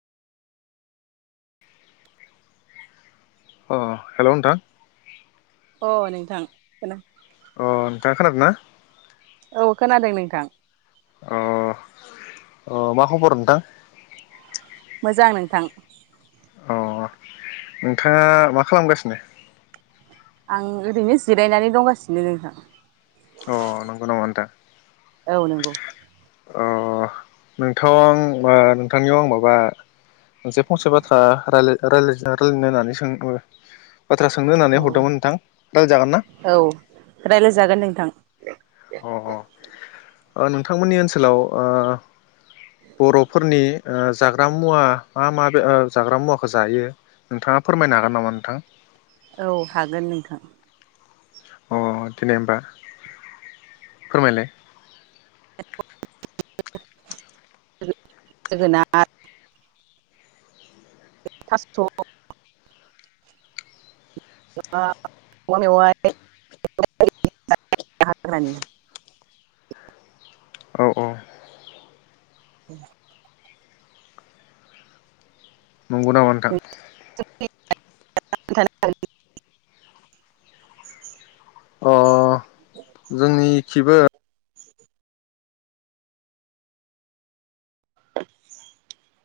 अ hello नोंथां अ नोंथां खो अ नोंथाङा खोनादोंना? औ खोनादों नोंथ अ अ मा खबर नोंथां? मोजां नोंथां अ नोंथाङा मा खालामगासिनो आं ओरैनो जिरायनानै दंगासिनो नोंथां अ नंगौ नामा नोंथां औ नंगौ नोंथां आं नोंथांनियाव आं माबा मोनसे फंसे बाथ्रा रायलायनो रायलायनो होननानै सोंदोंमोन बाथ्रा सोंनो होननानै हरदोंमोन नोंथां रायलाय जागोन ना? औ रायलायजागोन नोंथां अ अ नोंथांमोननि ओनसोलाव ओ बर'फोरनि ओ जाग्रा मुवा मा मा ओ जाग्रा मुवाखौ जायो। नोंथाङा फोरमायनो हागोन नामा नोंथां? औ हागोन नोंथां अ देनाय होनबा फोरमायलाय जोगोनार थास औवा मेवाय औ औ नंगौ नामा नोंथां [unintelligible] अ [unintelligible] [inaudible]